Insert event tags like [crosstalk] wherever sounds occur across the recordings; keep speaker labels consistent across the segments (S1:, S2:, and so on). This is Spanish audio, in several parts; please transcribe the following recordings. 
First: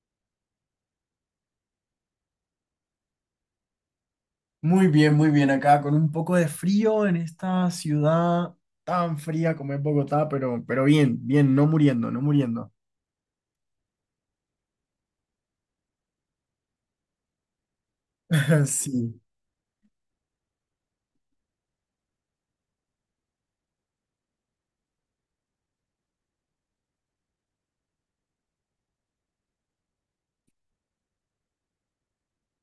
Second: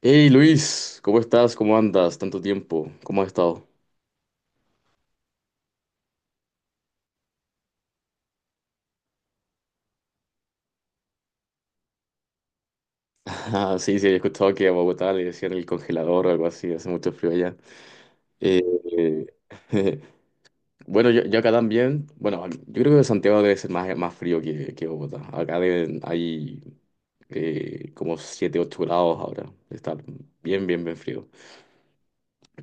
S1: Hey Luis, ¿cómo estás? ¿Cómo andas? Tanto tiempo, ¿cómo has estado? [laughs]
S2: Muy bien acá, con un poco de frío en esta ciudad tan fría como es Bogotá, pero bien, bien, no muriendo, no muriendo.
S1: Ah, sí, sí, he escuchado que a Bogotá le decían el congelador o algo así, hace mucho frío allá. Eh,
S2: [laughs] Sí.
S1: eh, [laughs] bueno, yo acá también, bueno, yo creo que Santiago debe ser más, más frío que Bogotá. Acá deben, hay como 7 8 grados ahora, está bien, bien, bien frío.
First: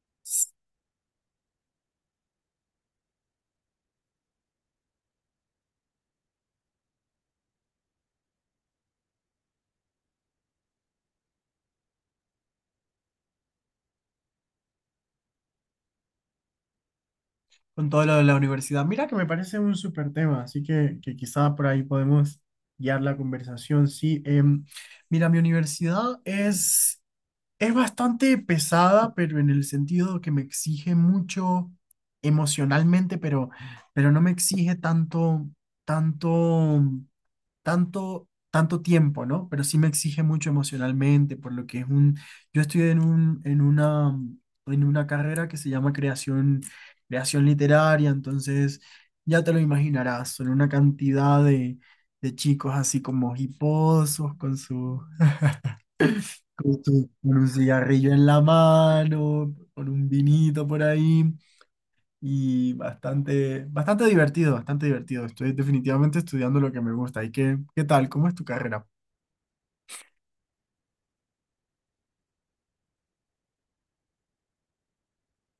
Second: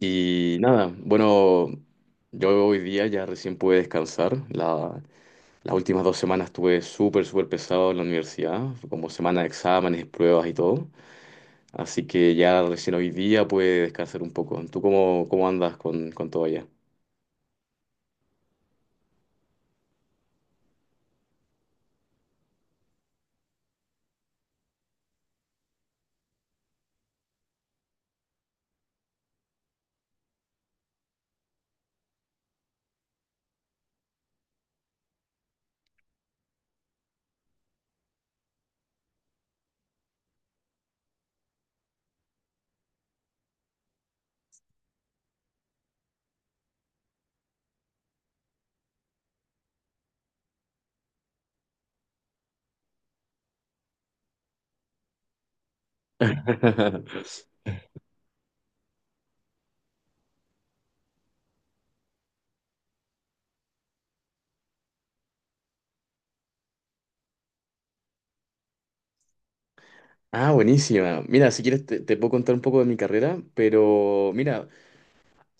S1: Y nada, bueno, yo hoy día ya recién pude descansar, las últimas dos semanas estuve súper, súper pesado en la universidad, fue como semana de exámenes, pruebas y todo. Así que ya recién hoy día pude descansar un poco. ¿Tú cómo, cómo andas con todo allá?
S2: Con todo lo de la universidad. Mira que me parece un súper tema, así que quizá por ahí podemos guiar la conversación. Sí, mira, mi universidad es bastante pesada, pero en el sentido que me exige mucho emocionalmente, pero no me exige tanto. tanto tiempo, ¿no? Pero sí me exige mucho emocionalmente, por lo que yo estoy en una carrera que se llama creación literaria, entonces ya te lo imaginarás, son una cantidad de chicos así como hiposos, con su, con su- con
S1: [laughs]
S2: un cigarrillo en la mano, con un vinito por ahí. Y bastante, bastante divertido, bastante divertido. Estoy definitivamente estudiando lo que me gusta. ¿Y qué tal? ¿Cómo es tu carrera?
S1: Ah, buenísima. Mira, si quieres te puedo contar un poco de mi carrera, pero mira,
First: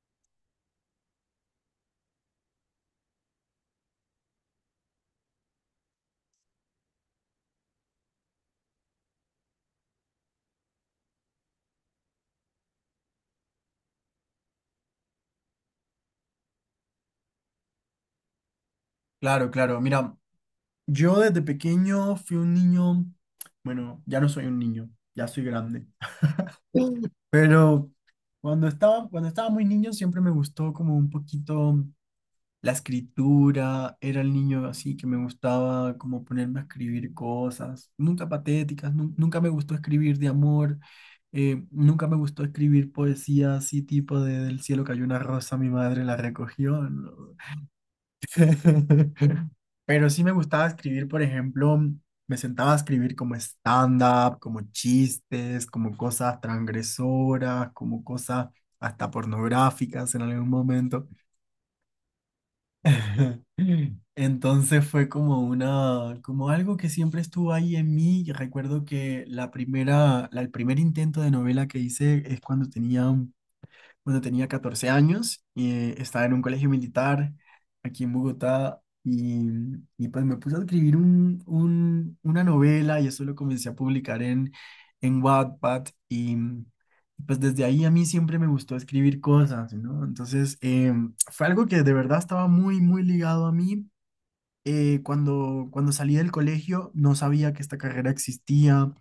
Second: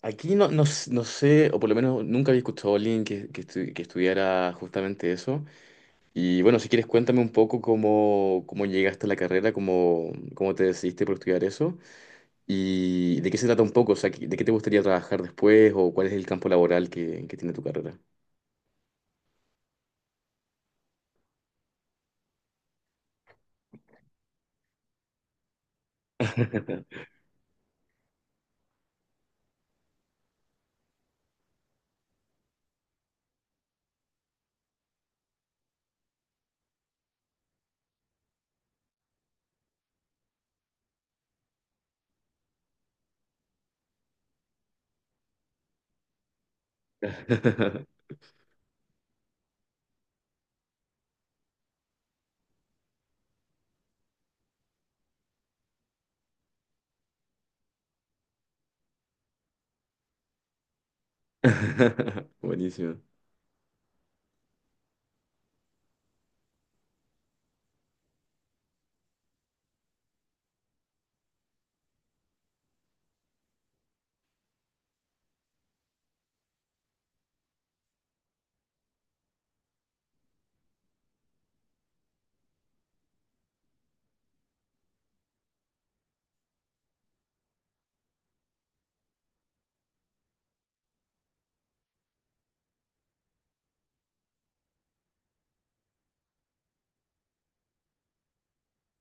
S1: aquí no, no sé, o por lo menos nunca había escuchado a alguien que, que estudiara justamente eso. Y bueno, si quieres cuéntame un poco cómo, cómo llegaste a la carrera, cómo, cómo te decidiste por estudiar eso. ¿Y de qué se trata un poco? O sea, ¿de qué te gustaría trabajar después o cuál es el campo laboral que tiene tu carrera?
S2: Claro, claro. Mira, yo desde pequeño fui un niño, bueno, ya no soy un niño, ya soy grande. [laughs] Pero cuando estaba muy niño siempre me gustó como un poquito la escritura, era el niño así que me gustaba como ponerme a escribir cosas, nunca patéticas, nunca me gustó escribir de amor, nunca me gustó escribir poesía así tipo de del cielo cayó una rosa, mi madre la recogió, ¿no?
S1: [laughs]
S2: [laughs] Pero sí me gustaba escribir, por ejemplo, me sentaba a escribir como stand-up, como chistes, como cosas transgresoras, como cosas hasta pornográficas en algún momento.
S1: Buenísimo.
S2: [laughs] Entonces fue como algo que siempre estuvo ahí en mí. Y recuerdo que el primer intento de novela que hice es cuando tenía 14 años y estaba en un colegio militar aquí en Bogotá y pues me puse a escribir una novela y eso lo comencé a publicar en Wattpad y pues desde ahí a mí siempre me gustó escribir cosas, ¿no? Entonces fue algo que de verdad estaba muy, muy ligado a mí. Cuando salí del colegio no sabía que esta carrera existía.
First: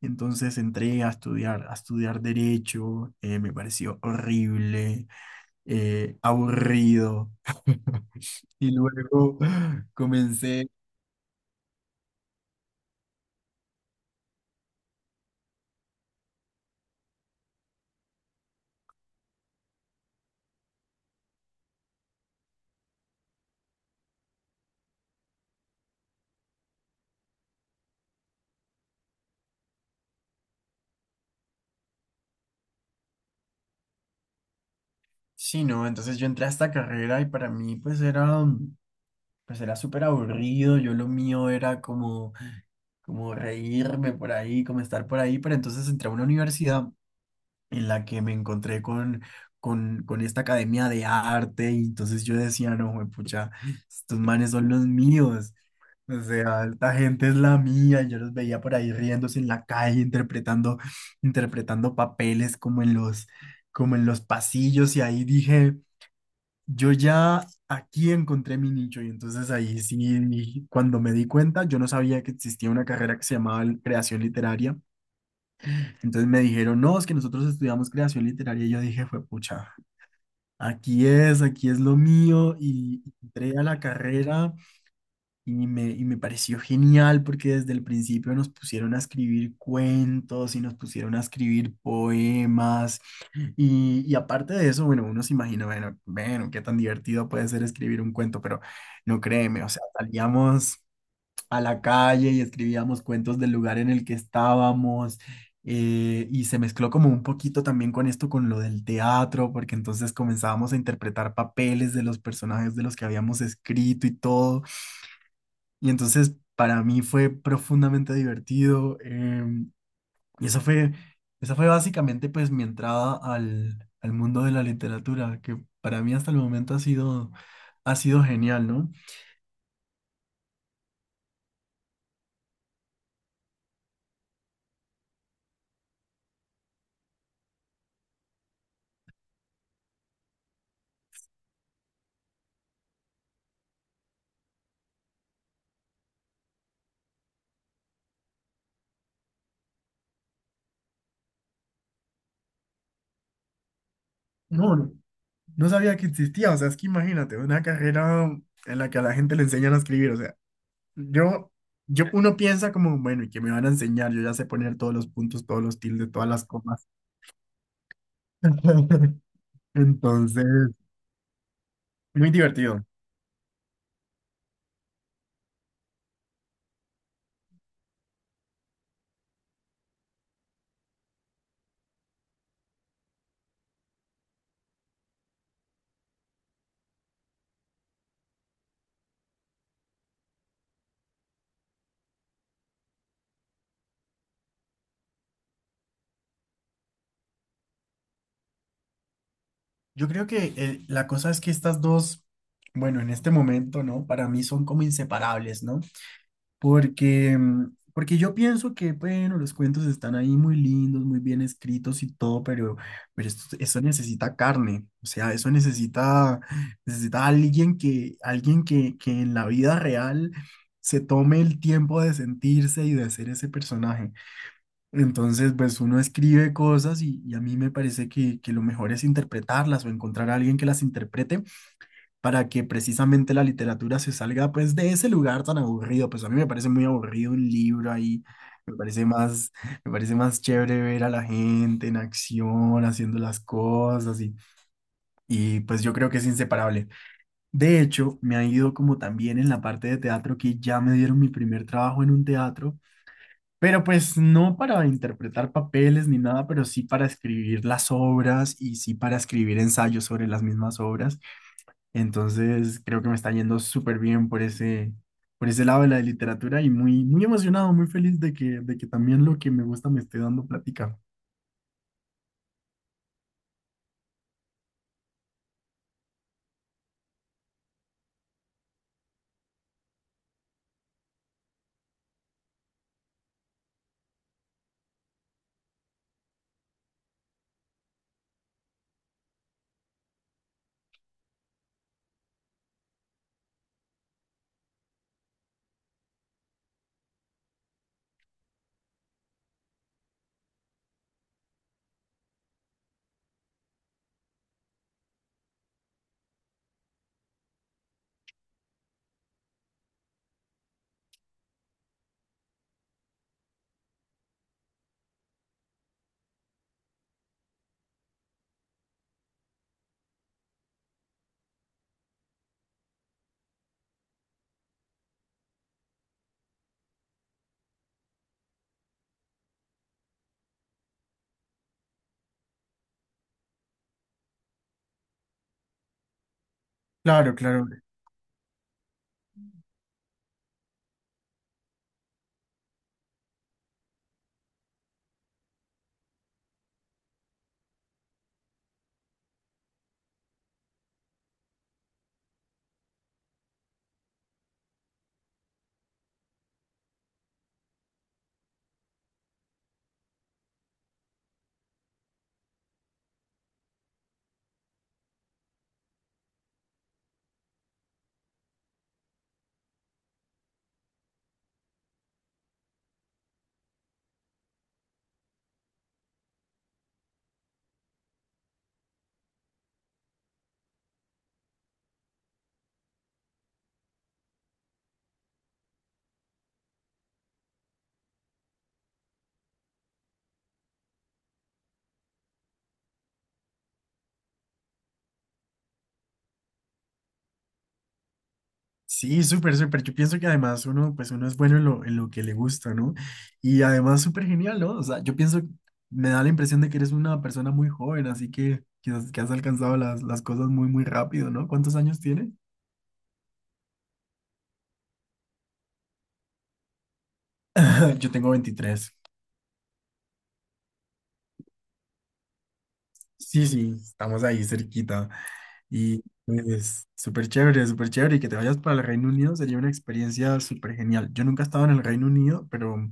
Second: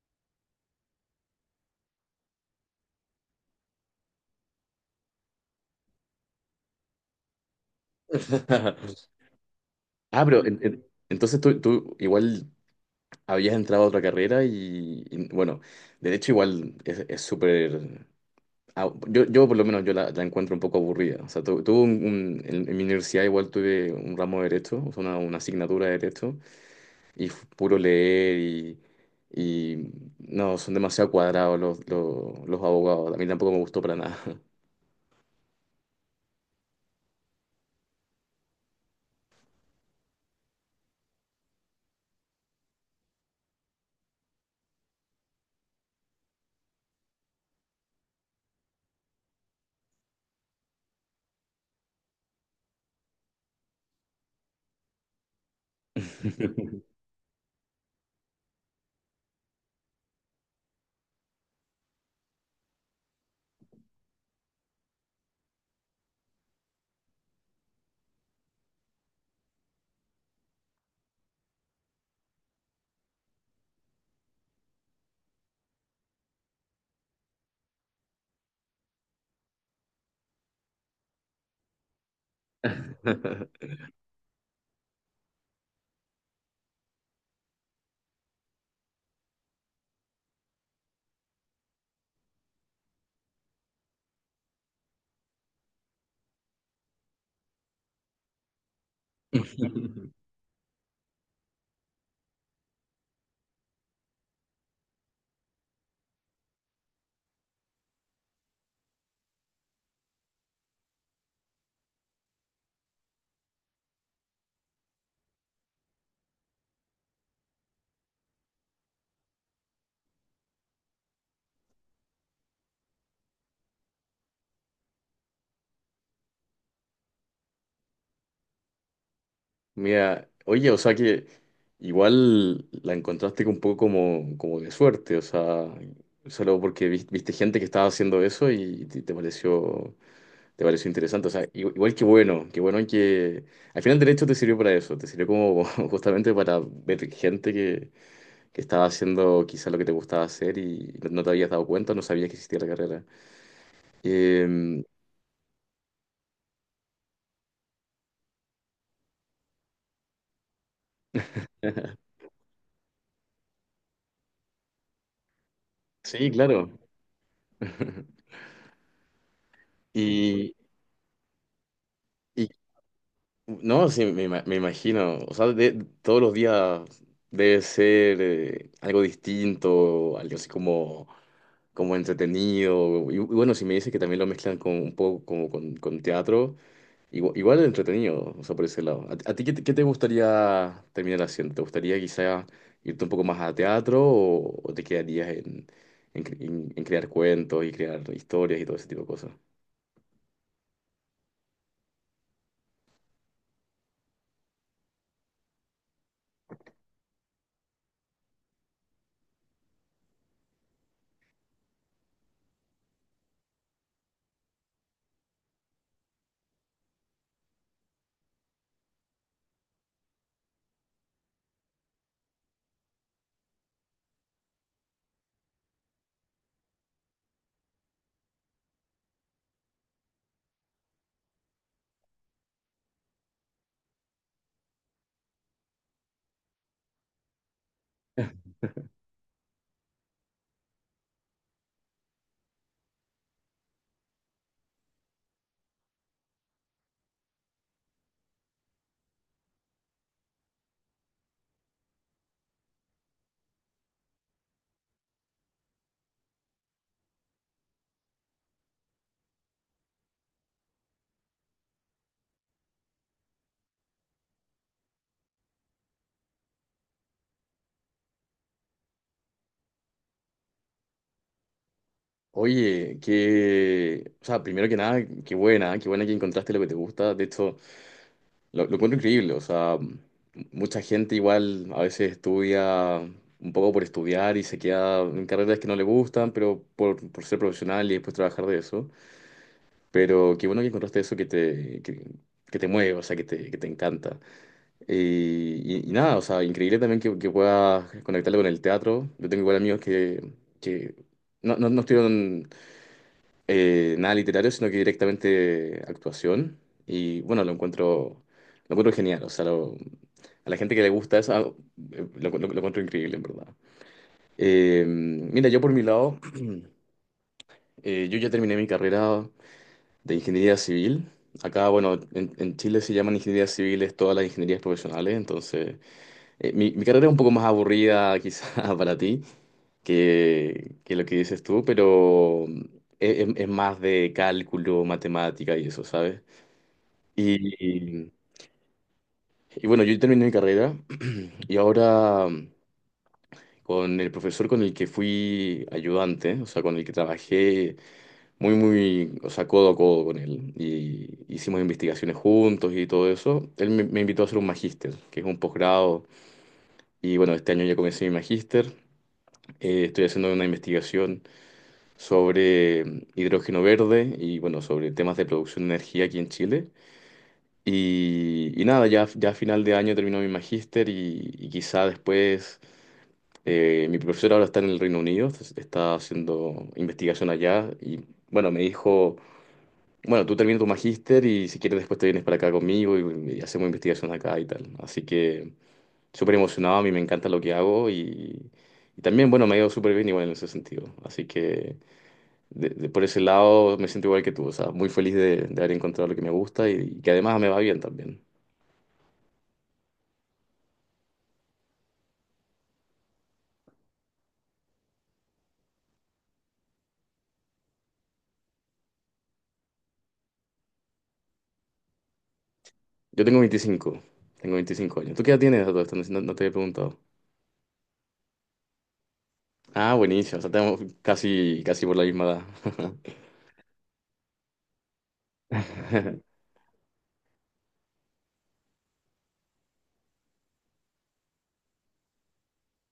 S2: Entonces entré a estudiar derecho, me pareció horrible, aburrido. [laughs] Y
S1: [laughs]
S2: luego
S1: Ah, pero
S2: comencé,
S1: entonces tú igual habías entrado a otra carrera y, bueno, de hecho igual es súper... ah, yo por lo menos yo la, la encuentro un poco aburrida. O sea, tuve en mi universidad igual tuve un ramo de derecho, o sea, una asignatura de derecho. Y puro leer y no, son demasiado cuadrados los abogados. A mí tampoco me gustó para nada.
S2: sí, no, entonces yo entré a esta carrera y para mí pues era súper aburrido, yo lo mío era como reírme por ahí, como estar por ahí, pero entonces entré a una universidad en la que me encontré con esta academia de arte y entonces yo decía, no, pucha, estos manes son los míos. O sea, esta gente es la mía. Yo los veía por ahí riéndose en la calle, interpretando papeles como en los pasillos. Y ahí dije, yo ya aquí encontré mi nicho. Y entonces ahí sí, cuando me di cuenta, yo no sabía que existía una carrera que se llamaba creación literaria. Entonces me dijeron, no, es que nosotros estudiamos creación literaria. Y yo dije, fue pucha, aquí es lo mío. Y entré a
S1: [laughs]
S2: la carrera. Y me pareció genial porque desde el principio nos pusieron a escribir cuentos y nos pusieron a escribir poemas. Y aparte de eso, bueno, uno se imagina, bueno, bueno, qué tan divertido puede ser escribir un cuento, pero no créeme, o sea, salíamos a la calle y escribíamos cuentos del lugar en el que estábamos. Y se mezcló como un poquito también con esto, con lo del teatro, porque entonces comenzábamos a interpretar papeles de los personajes de los que habíamos escrito y todo. Y entonces para mí fue profundamente divertido. Y eso fue, Esa fue básicamente pues mi entrada al mundo de la literatura, que para mí hasta el momento ha sido genial, ¿no?
S1: Mira, oye, o sea que igual la encontraste un poco como, como de suerte, o sea, solo porque viste gente que estaba haciendo eso y te, te pareció interesante, o sea, igual que bueno, que bueno que al final el derecho te sirvió para eso, te sirvió como [laughs] justamente para ver gente que estaba haciendo quizá lo que te gustaba hacer y no te habías dado cuenta, no sabías que existía la carrera.
S2: No,
S1: Em,
S2: no, no sabía que existía. O sea, es que imagínate, una carrera en la que a la gente le enseñan a escribir. O sea, yo, yo,
S1: [laughs]
S2: [laughs] uno piensa como, bueno, ¿y qué me van a enseñar? Yo ya sé poner todos los puntos, todos los tildes, todas
S1: sí,
S2: las
S1: claro.
S2: comas.
S1: [laughs]
S2: [laughs]
S1: Y,
S2: Entonces, muy
S1: y-
S2: divertido.
S1: no, sí, me imagino, o sea, todos los días debe ser algo distinto, algo así como, como entretenido. Y bueno, si me dices que también lo mezclan con un poco como con teatro. Igual, igual entretenido, o sea, por ese lado. ¿A ti qué te gustaría terminar haciendo? ¿Te gustaría quizá irte un poco más a teatro o te quedarías en crear cuentos y crear historias y todo ese tipo de cosas?
S2: Yo creo que la cosa es que estas dos, bueno, en este momento, ¿no? Para mí son como inseparables, ¿no? Porque yo pienso que, bueno, los cuentos están ahí muy lindos, muy bien escritos y todo, pero eso necesita carne, o sea, eso necesita alguien que en la vida real se tome el tiempo de sentirse y de ser ese personaje. Entonces, pues uno escribe cosas y a mí me parece que lo mejor es interpretarlas o encontrar a alguien que las interprete para que precisamente la literatura se salga pues de ese lugar tan aburrido. Pues a mí me parece muy aburrido un libro ahí,
S1: [laughs]
S2: me parece más, me parece más chévere ver a la gente en acción, haciendo las cosas y pues yo creo que es inseparable. De hecho, me ha ido como también en la parte de teatro que ya me dieron mi primer trabajo en un teatro pero pues no para interpretar papeles ni nada, pero sí para escribir las obras y sí para escribir ensayos sobre las mismas obras. Entonces creo que me está yendo súper bien por ese lado de la literatura y muy, muy emocionado, muy feliz de que también lo que me gusta me esté dando plática.
S1: Oye, que, o sea, primero que nada, qué buena que encontraste lo que te gusta. De hecho, lo encuentro increíble, o sea, mucha gente igual a veces estudia un poco por estudiar y se queda en carreras que no le gustan, pero por ser profesional y después trabajar de eso. Pero qué bueno que encontraste eso que te mueve, o sea, que te encanta. Y nada, o sea, increíble también que puedas conectarlo con el teatro. Yo tengo igual amigos que no, no, no estudiaron nada literario, sino que directamente actuación. Y bueno, lo encuentro genial. O sea, a la gente que le gusta eso, ah, lo, lo encuentro increíble, en verdad. Mira, yo por mi lado, [clears throat] yo ya terminé mi carrera de ingeniería civil. Acá, bueno, en Chile se llaman ingenierías civiles todas las ingenierías profesionales, entonces mi, mi carrera es un poco más aburrida [laughs] quizá para ti que lo que dices tú, pero es, es más de cálculo, matemática y eso, ¿sabes?
S2: Claro, claro.
S1: Y, y- y bueno, yo terminé mi carrera [clears throat] y ahora con el profesor con el que fui ayudante, o sea, con el que trabajé muy, muy, o sea, codo a codo con él. Y hicimos investigaciones juntos y todo eso. Él me invitó a hacer un magíster, que es un posgrado. Y bueno, este año ya comencé mi magíster. Estoy haciendo una investigación sobre hidrógeno verde y bueno, sobre temas de producción de energía aquí en Chile. Y nada, ya, ya a final de año termino mi magíster y quizá después... mi profesor ahora está en el Reino Unido, está haciendo investigación allá y bueno, me dijo: bueno, tú terminas tu magíster y si quieres después te vienes para acá conmigo y hacemos investigación acá y tal. Así que súper emocionado, a mí me encanta lo que hago y también, bueno, me ha ido súper bien igual en ese sentido. Así que por ese lado me siento igual que tú, o sea, muy feliz de haber encontrado lo que me gusta y que además me va bien también.
S2: Sí, súper, súper. Yo pienso que además uno es bueno en lo que le gusta, ¿no? Y además súper genial, ¿no? O sea, yo pienso, me da la impresión de que eres una persona muy joven, así que quizás que has alcanzado las cosas muy, muy rápido, ¿no? ¿Cuántos años tienes?
S1: Yo tengo 25, tengo 25 años. ¿Tú qué edad tienes a todo esto? No, no te he preguntado.
S2: [laughs] Yo tengo 23.
S1: Ah, buenísimo, o sea, tenemos casi, casi por la misma
S2: Sí, sí, estamos ahí cerquita. Y
S1: edad. [laughs]
S2: pues súper chévere, súper chévere. Y que te vayas para el Reino Unido sería una experiencia súper genial. Yo nunca he estado en el Reino Unido, pero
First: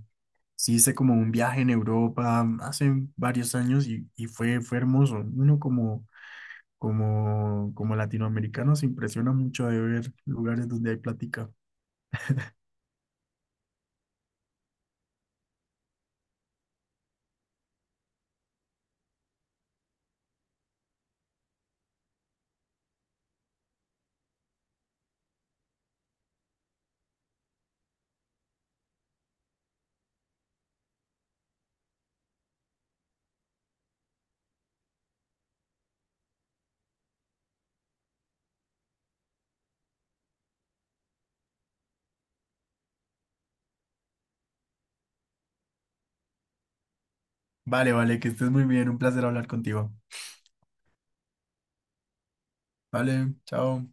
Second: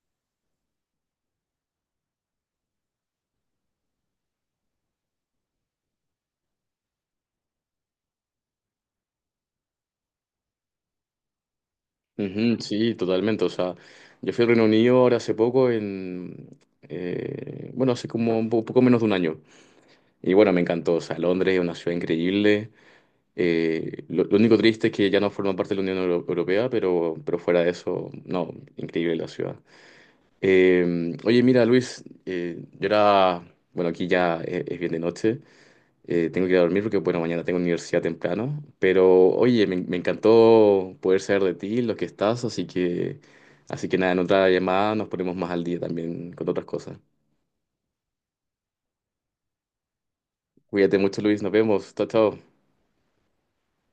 S2: sí, hice como un viaje en Europa hace varios años y fue hermoso. Uno como latinoamericano se impresiona mucho de ver lugares donde hay plática.
S1: Ujú, sí, totalmente. O sea, yo fui al Reino Unido ahora hace poco, en, bueno, hace como un poco menos de un año. Y bueno, me encantó. O sea, Londres es una ciudad increíble. Lo único triste es que ya no forma parte de la Unión Europea, pero fuera de eso, no, increíble la ciudad. Oye, mira, Luis, yo era, bueno, aquí ya es bien de noche. Tengo que ir a dormir porque, bueno, mañana tengo universidad temprano. Pero, oye, me encantó poder saber de ti, lo que estás, así que nada, en otra llamada nos ponemos más al día también con otras cosas.
S2: Vale, vale, que estés muy bien. Un placer hablar contigo.
S1: Cuídate mucho, Luis, nos vemos. Chao, chao.
S2: Vale, chao.